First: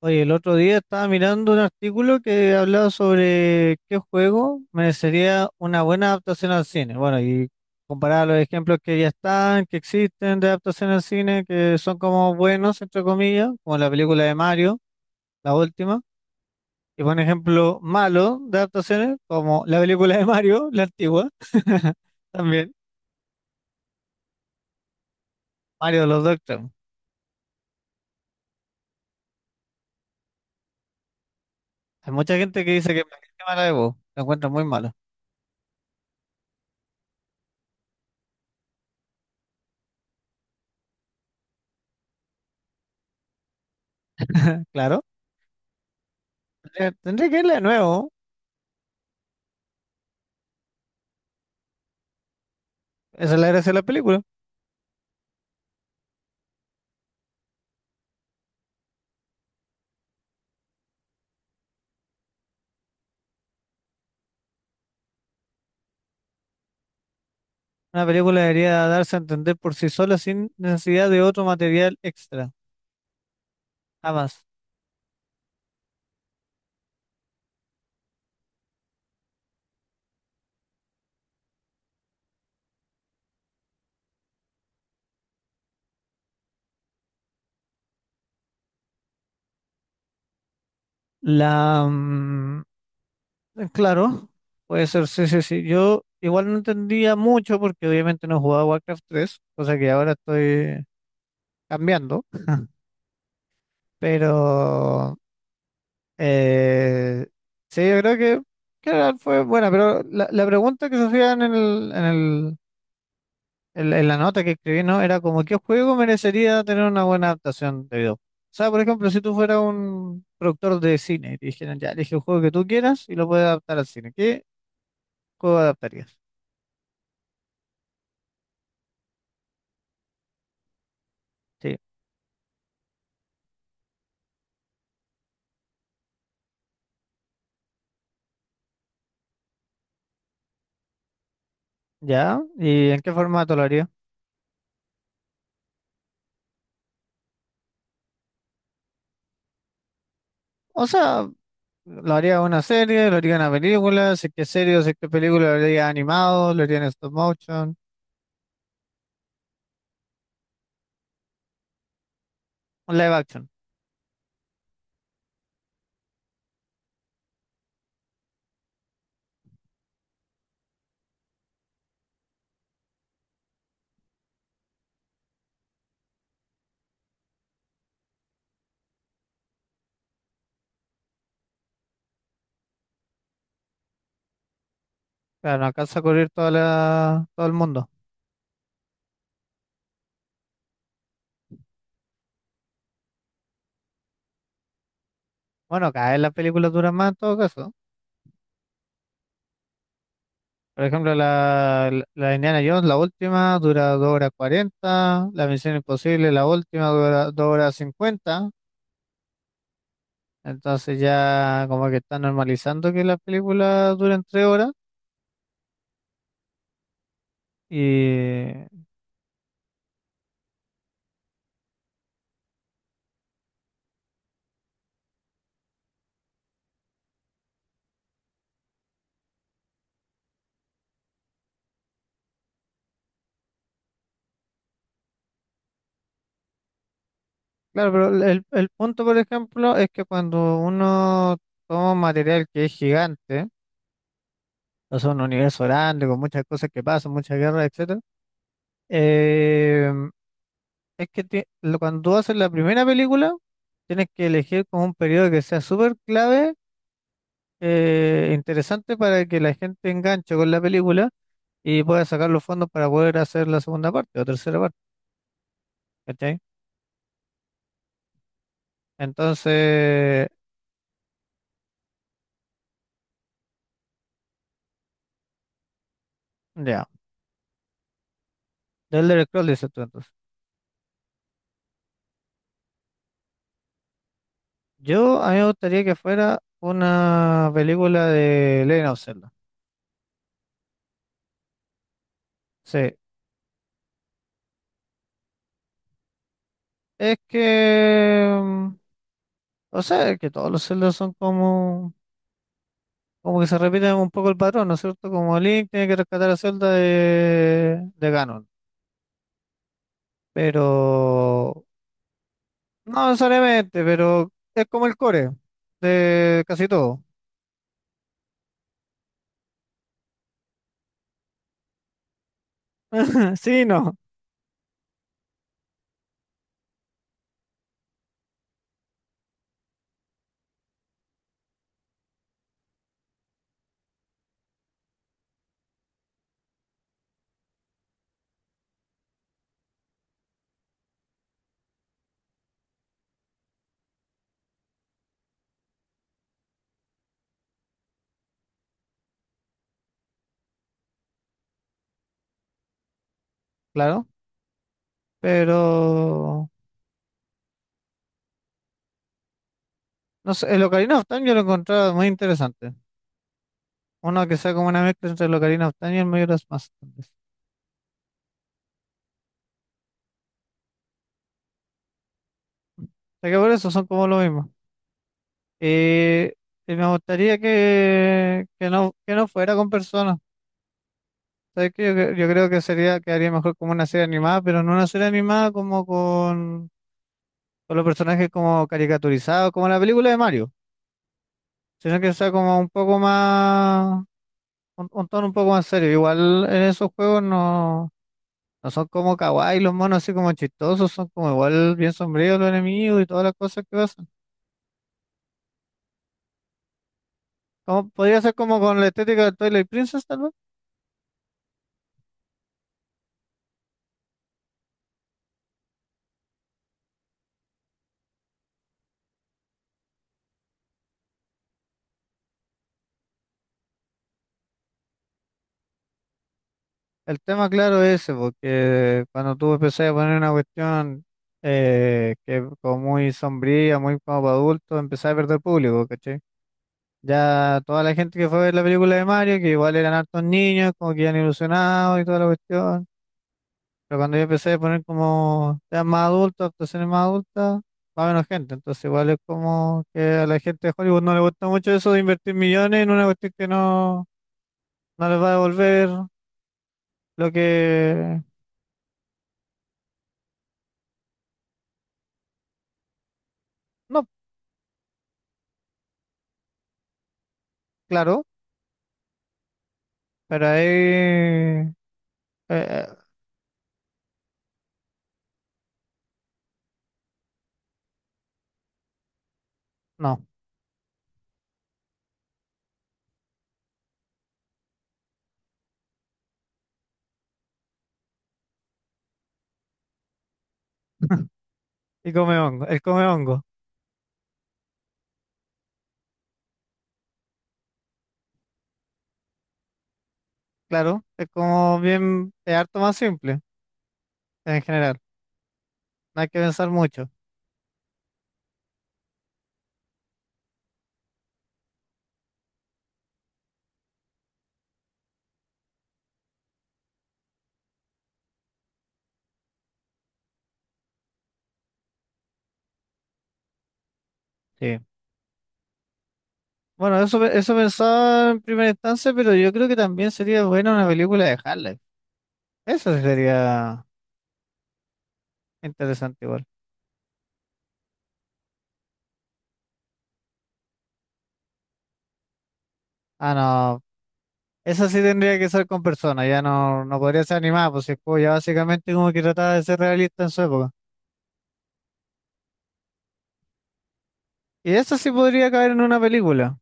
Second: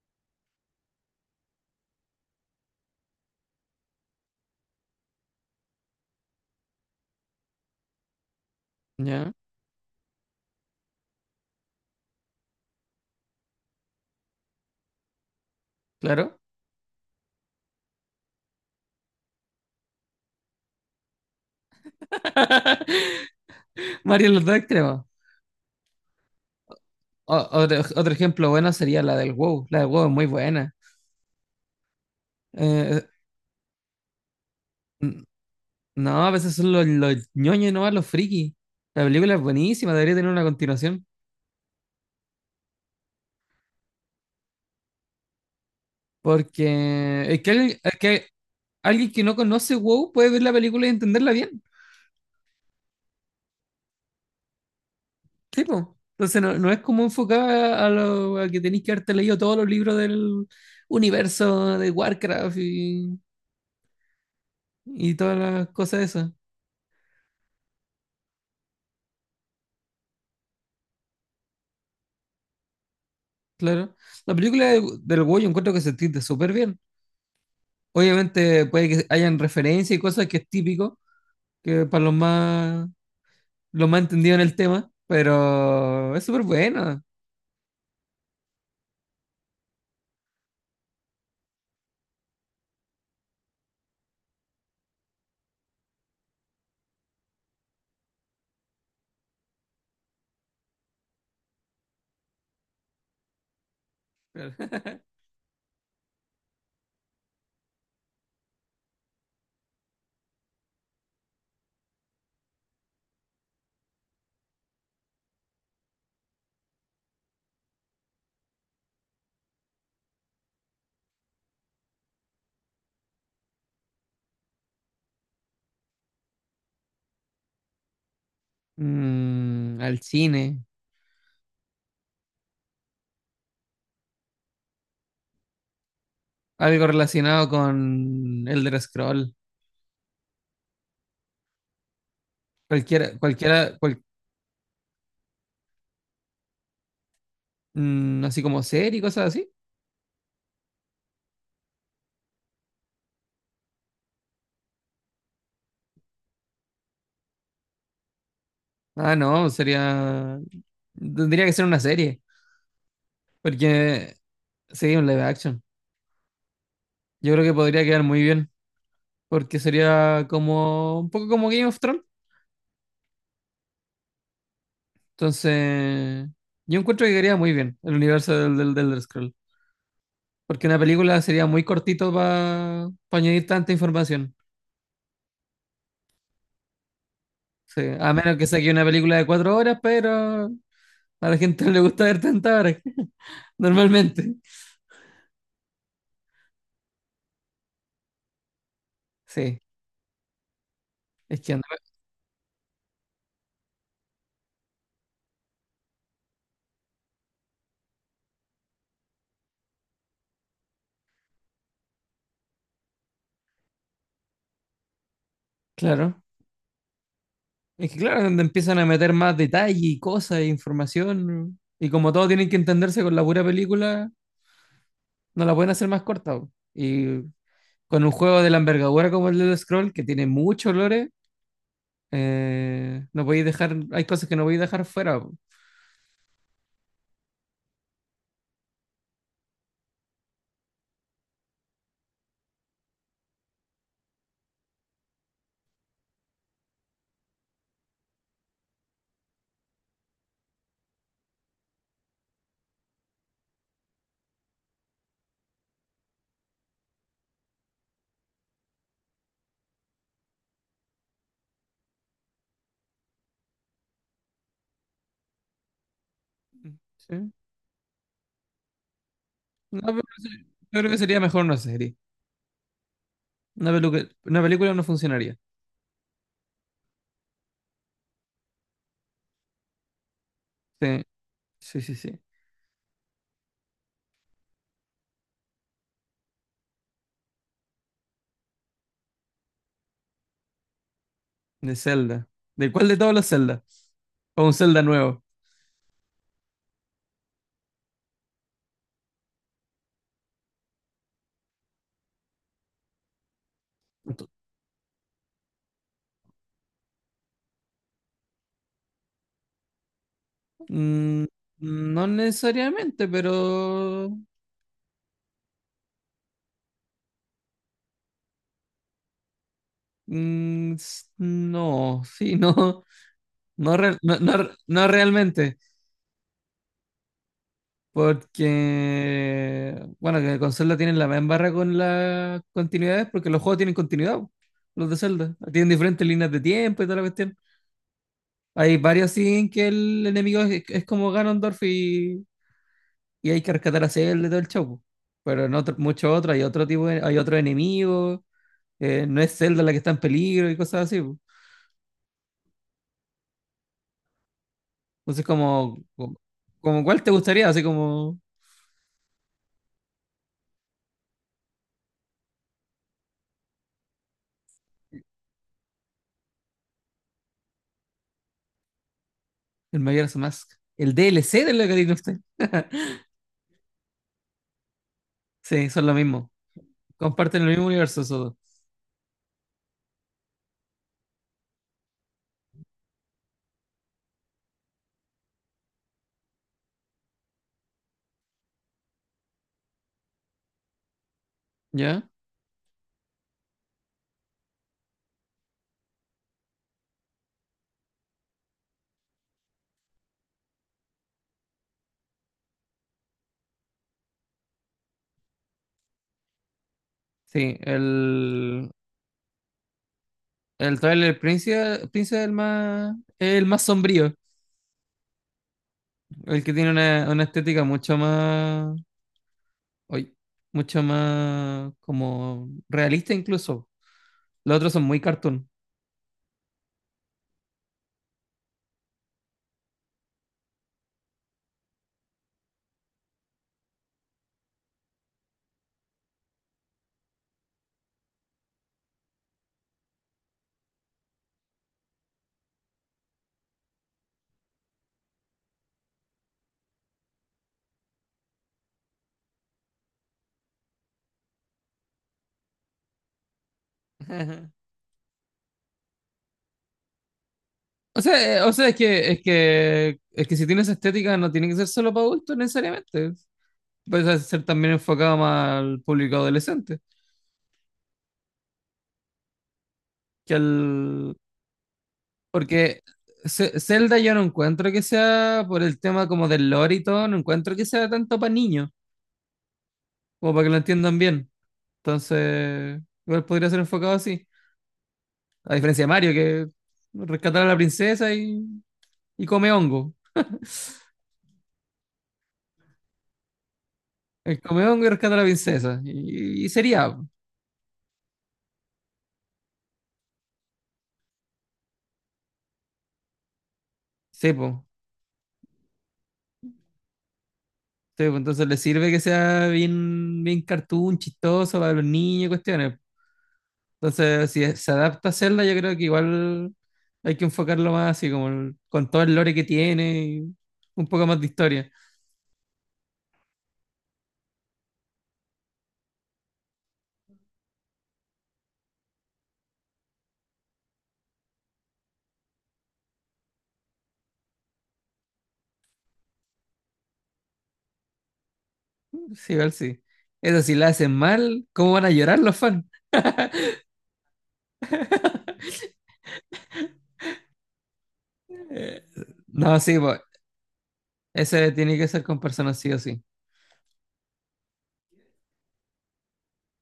Oye, el otro día estaba mirando un artículo que hablaba sobre qué juego merecería una buena adaptación al cine. Bueno, y comparaba los ejemplos que ya Ya, están, que existen de adaptación al cine, que son como buenos, entre comillas, como la película de Mario, la última, claro. y por ejemplo malo de adaptaciones, como la película de Mario, la antigua, también, Mario en los dos extremos. Mario de los Doctor. Otro, otro ejemplo bueno sería la del WoW. La del WoW es muy buena. Hay mucha gente que dice que es Eh, mala de voz, la encuentran muy malo. n- no, a veces son los ñoños nomás, los frikis. La película es buenísima, debería tener una continuación. Claro, tendría Porque que es que, irle de alguien, es nuevo, que Alguien que no conoce WoW puede ver la película y entenderla bien. esa es la gracia de la película. Sí, po. Entonces no, no es como enfocada a, lo, a que tenéis que haberte leído todos los libros del universo de Warcraft y todas las cosas de eso. Una película debería darse a entender por sí sola sin necesidad de otro material extra. Claro. La Jamás. película del Hugo yo encuentro que se entiende súper bien. Obviamente puede que hayan referencias y cosas que es típico, que para los más entendidos en el tema, pero es súper bueno. La, mm, claro, puede ser, sí, sí, sí. Yo igual no entendía mucho porque obviamente no jugaba Warcraft 3 cosa que ahora estoy cambiando, pero eh, sí, yo creo que fue buena, pero la pregunta que se hacían en la nota que escribí, ¿no? Era como, ¿qué juego merecería tener una buena adaptación de video? O sea, por ejemplo, si tú fueras un productor de cine y te dijeran, ya, elige el juego que tú quieras y lo puedes adaptar al cine, ¿qué juego adaptarías? Mm, al cine. Sí, Algo relacionado con Elder Scroll. ya, ¿y en qué Cualquiera, formato lo cualquiera, haría? Así como serie y cosas así. O sea, lo haría una serie, lo haría una película, si es que es serie, si es que es película, lo haría animado, lo haría en stop motion, Ah, no, sería. Tendría que ser una serie. un live action. Porque sería un live action. Yo creo que podría quedar muy bien, porque sería como un poco como Game of Thrones. Entonces, yo encuentro que quedaría muy bien el universo del Elder Scroll, porque una película sería muy cortito para añadir tanta información. Claro, no alcanza a cubrir toda todo el Sí, mundo. a menos que saque una película de 4 horas, pero a la gente no le gusta ver tantas horas, normalmente. Bueno, cada vez las películas duran más en todo caso. Sí, Por ejemplo, es que anda- la Indiana Jones, la última, dura 2 horas 40. La Misión Imposible, la última, dura 2 horas 50. Entonces ya como que está normalizando que las películas duren 3 horas. claro. Es que claro, donde Y empiezan a meter más detalle y cosas e información, y como todos tienen que entenderse con la pura película, no la pueden hacer más corta, po. Y con un juego de la envergadura como el Elder Scroll, que tiene mucho lore, no podéis dejar, hay cosas que no podéis dejar fuera, po. claro, pero el punto, por ejemplo, es que cuando uno toma un material que es gigante, o sea, un universo grande, con muchas cosas que pasan, muchas guerras, etcétera, eh, es que cuando tú haces la primera película, tienes que elegir como un periodo que sea súper clave, interesante para que la gente enganche con la película y pueda sacar los fondos para poder hacer la segunda parte o tercera parte, ¿cachai? ¿Sí? No, pero Entonces, sí, yo creo que sería mejor una serie. Una película no funcionaría. ya, del Elder Scrolls dices tú entonces. Sí, sí, sí, sí. A mí me gustaría que fuera una película de Legend of Zelda. De Zelda. ¿De cuál Sí, de todos los Zelda? O un Zelda nuevo. es que, mm, o sea, es que todos los Zelda son como que se repite un poco Ento- el patrón, ¿no es cierto? Como Link tiene que rescatar a Zelda de Ganon. Pero Mm, no necesariamente, no necesariamente, pero pero es como el core de casi todo. No, sí, no. Sí, no, No, no, no realmente. Porque, bueno, que con Zelda tienen la misma barra con las continuidades, porque los juegos tienen continuidad, po, los de Zelda. Tienen diferentes líneas de tiempo y toda la cuestión. Hay varios así en que el enemigo es como Ganondorf y hay que rescatar a Zelda y todo el show, po. Pero muchos otros, hay otro tipo, hay otros enemigos, no es Zelda la que está en peligro y cosas así, po. claro. Entonces, Pero como ¿cuál te gustaría? Así como no sé, el Ocarina of Time yo lo encontraba muy interesante. Uno que sea como una mezcla entre el Ocarina of Time y el Majora's Mask, tal vez. O el Majora's Mask. El DLC de la Ocarina of Time. sea que por eso son como lo mismo. Sí, son lo mismo. Eh, y me gustaría Comparten el mismo universo esos dos, que no fuera con personas. ¿Sabes qué? Yo creo que quedaría mejor como una serie animada, pero no una serie animada como con los personajes como caricaturizados, como la película de Mario, sino ¿ya? que sea como un poco más, un tono un poco más serio. Igual en esos juegos no son como kawaii los monos así como chistosos, son como igual bien sombríos los enemigos y todas las cosas que pasan. Sí, Como, podría ser como con la estética de Twilight Princess, tal vez. el Twilight Princess, Príncipe es el más sombrío, el que tiene una estética mucho más, uy, mucho más como realista incluso. Los otros son muy cartoon. El tema claro es ese, porque cuando tú empezás a poner una cuestión que es como muy sombría, muy como para adultos, empezás a perder público, ¿cachai? Ya toda la gente que fue a ver la película de Mario, que igual eran hartos niños, como que iban ilusionados y toda la cuestión, pero cuando yo empecé a poner como temas más adultos, actuaciones más adultas, va menos gente, entonces igual es como que a la gente de Hollywood no le gusta mucho eso de invertir millones en una cuestión que no, Ajá. no les va a devolver lo que... O sea, es que si tienes estética no tiene que ser solo para adultos necesariamente. no, Puede ser también enfocado más al público adolescente, claro, que pero al. ahí... Porque eh, Zelda yo no encuentro que sea por el tema como del lore y todo, no encuentro que sea tanto para niños, no. como para que lo entiendan bien. Entonces, igual podría ser enfocado así. A diferencia de Mario, que rescatar a la princesa y come hongo. Y come hongo. El come hongo. El come hongo y rescata a la princesa. Y sería, po. Claro. Es harto más simple Sí, en po. general. No hay que pensar mucho. Sí, po. Entonces le sirve que sea bien, bien cartoon, chistoso para los niños y cuestiones. Entonces, si se adapta a Zelda, yo creo que igual hay que enfocarlo más así, con todo el lore que tiene y un poco más de historia. Sí. Bueno, eso pensaba en primera instancia, pero yo creo que también sería buena una película de Harley. Eso sí sería interesante igual. Sí, igual sí. Eso, si la hacen mal, ¿cómo van a llorar los fans? Ah, no. Esa sí tendría que ser con personas. Ya no podría ser animada, pues si el juego ya Eh, básicamente como que trataba no, de ser sí, pues, realista en su época. ese tiene que ser con personas sí o sí. Y esa sí podría caer en una película.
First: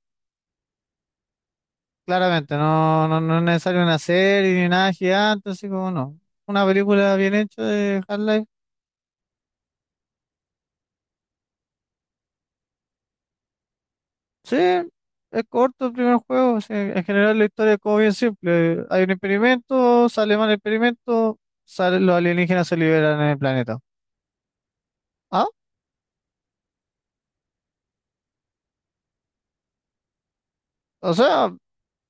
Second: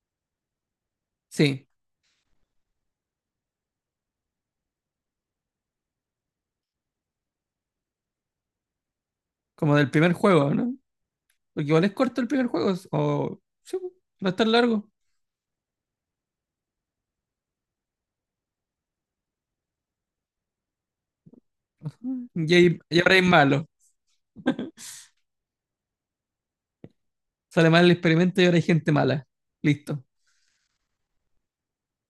Sí, Claramente, no, no, no es necesario una serie ni nada gigante, así como no. Una película bien hecha de Half-Life. como del primer juego, ¿no? Porque igual es corto el primer juego, o sí, pues, no es tan Sí, largo. es corto el primer juego. O sea, en general la historia es como bien simple. Hay un experimento, sale mal el experimento, los Y, alienígenas se y ahora liberan hay en el malos. planeta. Ah, Sale mal el experimento y ahora hay gente mala. Listo. o sea,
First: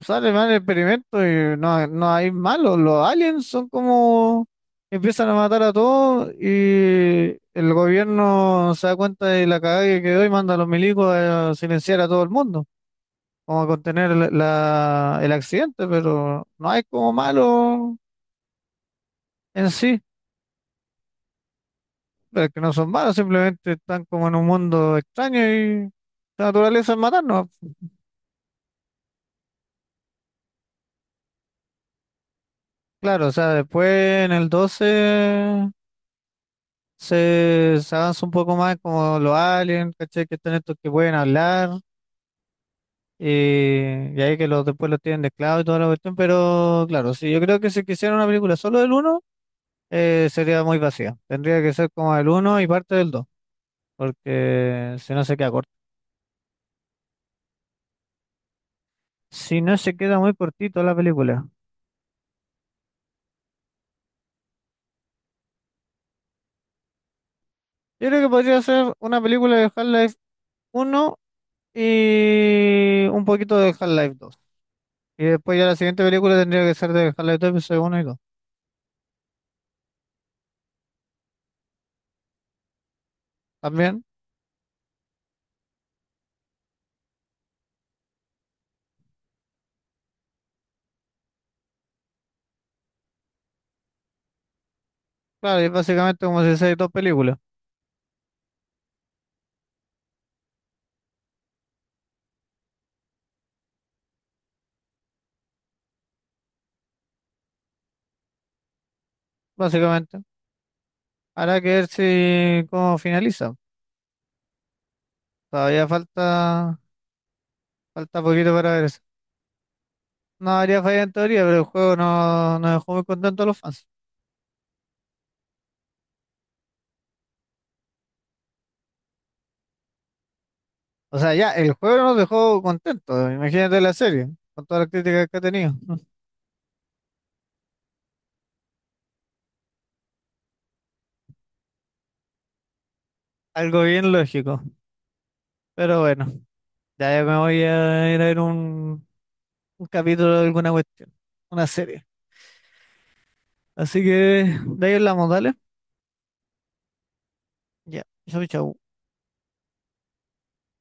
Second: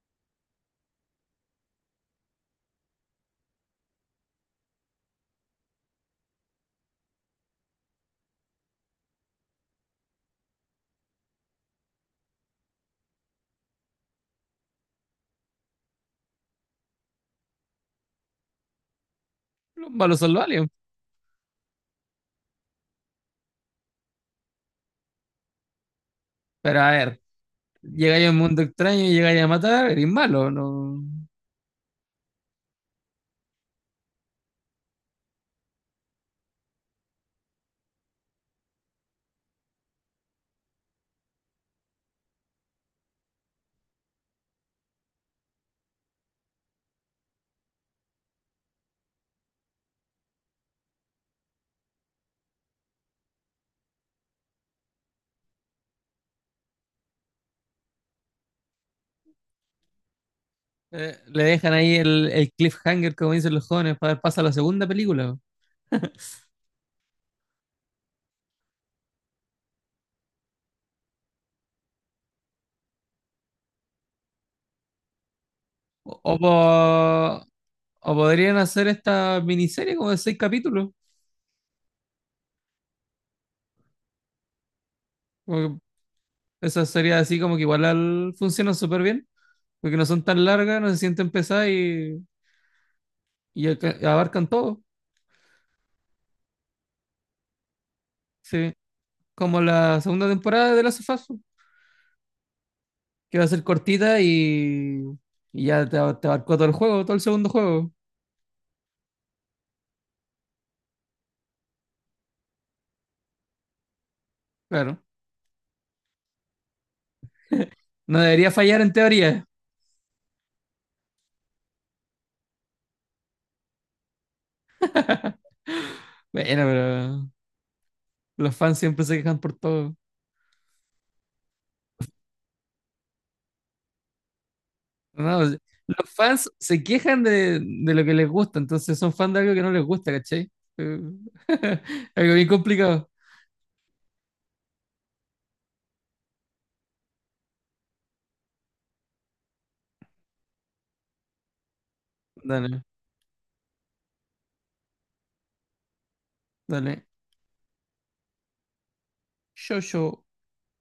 sale mal el experimento y no hay malos. Los aliens son como empiezan a matar a todos y el gobierno se da cuenta de la cagada que quedó y manda a los milicos a silenciar a todo el mundo, como a contener el accidente, pero no hay como malos en Los sí, malos son los aliens. pero que no son malos, simplemente están como en un mundo extraño y la Pero a naturaleza es ver. matarnos. Llegáis a un mundo extraño y llegáis a matar, eres malo, no. Claro, o sea, después en el 12 se avanza un poco más como los aliens, ¿cachai? Que están estos que pueden hablar, y ahí que después los tienen de esclavos y toda la cuestión, pero claro, sí, yo creo que si quisiera una película solo del uno sería muy vacía. Tendría que ser como el uno y parte del 2 porque si no se queda corto. Si no se queda muy cortito la Le película. dejan ahí el cliffhanger, como dicen los jóvenes, para dar paso a la segunda película. Yo creo que podría ser una película de Half-Life uno y un poquito de Half-Life dos. Y después ya la siguiente O, película o tendría que ser de Half-Life po- 2 episodio uno y o dos. podrían hacer esta miniserie como de seis capítulos. También. Como que Esa sería así como que funcionan súper bien, porque no son tan largas, no se sienten pesadas y, abarcan todo. Claro, y es básicamente como si hicieran dos películas, Sí. Como la segunda temporada de la of Us, que va a ser cortita y ya te abarcó todo el juego, todo el segundo juego. básicamente. Habrá que ver si cómo finaliza. Claro. Todavía No falta poquito debería para fallar ver en eso. teoría. No habría falla en teoría, pero el juego no nos dejó muy contentos a los fans. Bueno, pero los fans siempre se quejan por todo. O sea, ya, el juego no nos dejó contentos. Imagínate la serie, con todas las críticas que ha No, los tenido. fans se quejan de lo que les gusta, entonces son fans de algo que no les gusta, ¿cachai? Eh, algo bien complicado. Algo bien lógico. Pero bueno, ya yo me voy a ir a ver un capítulo de alguna cuestión, una serie. Dale, Así que de ahí hablamos, dale. dale. Ya, chau, chau. Yo, yo.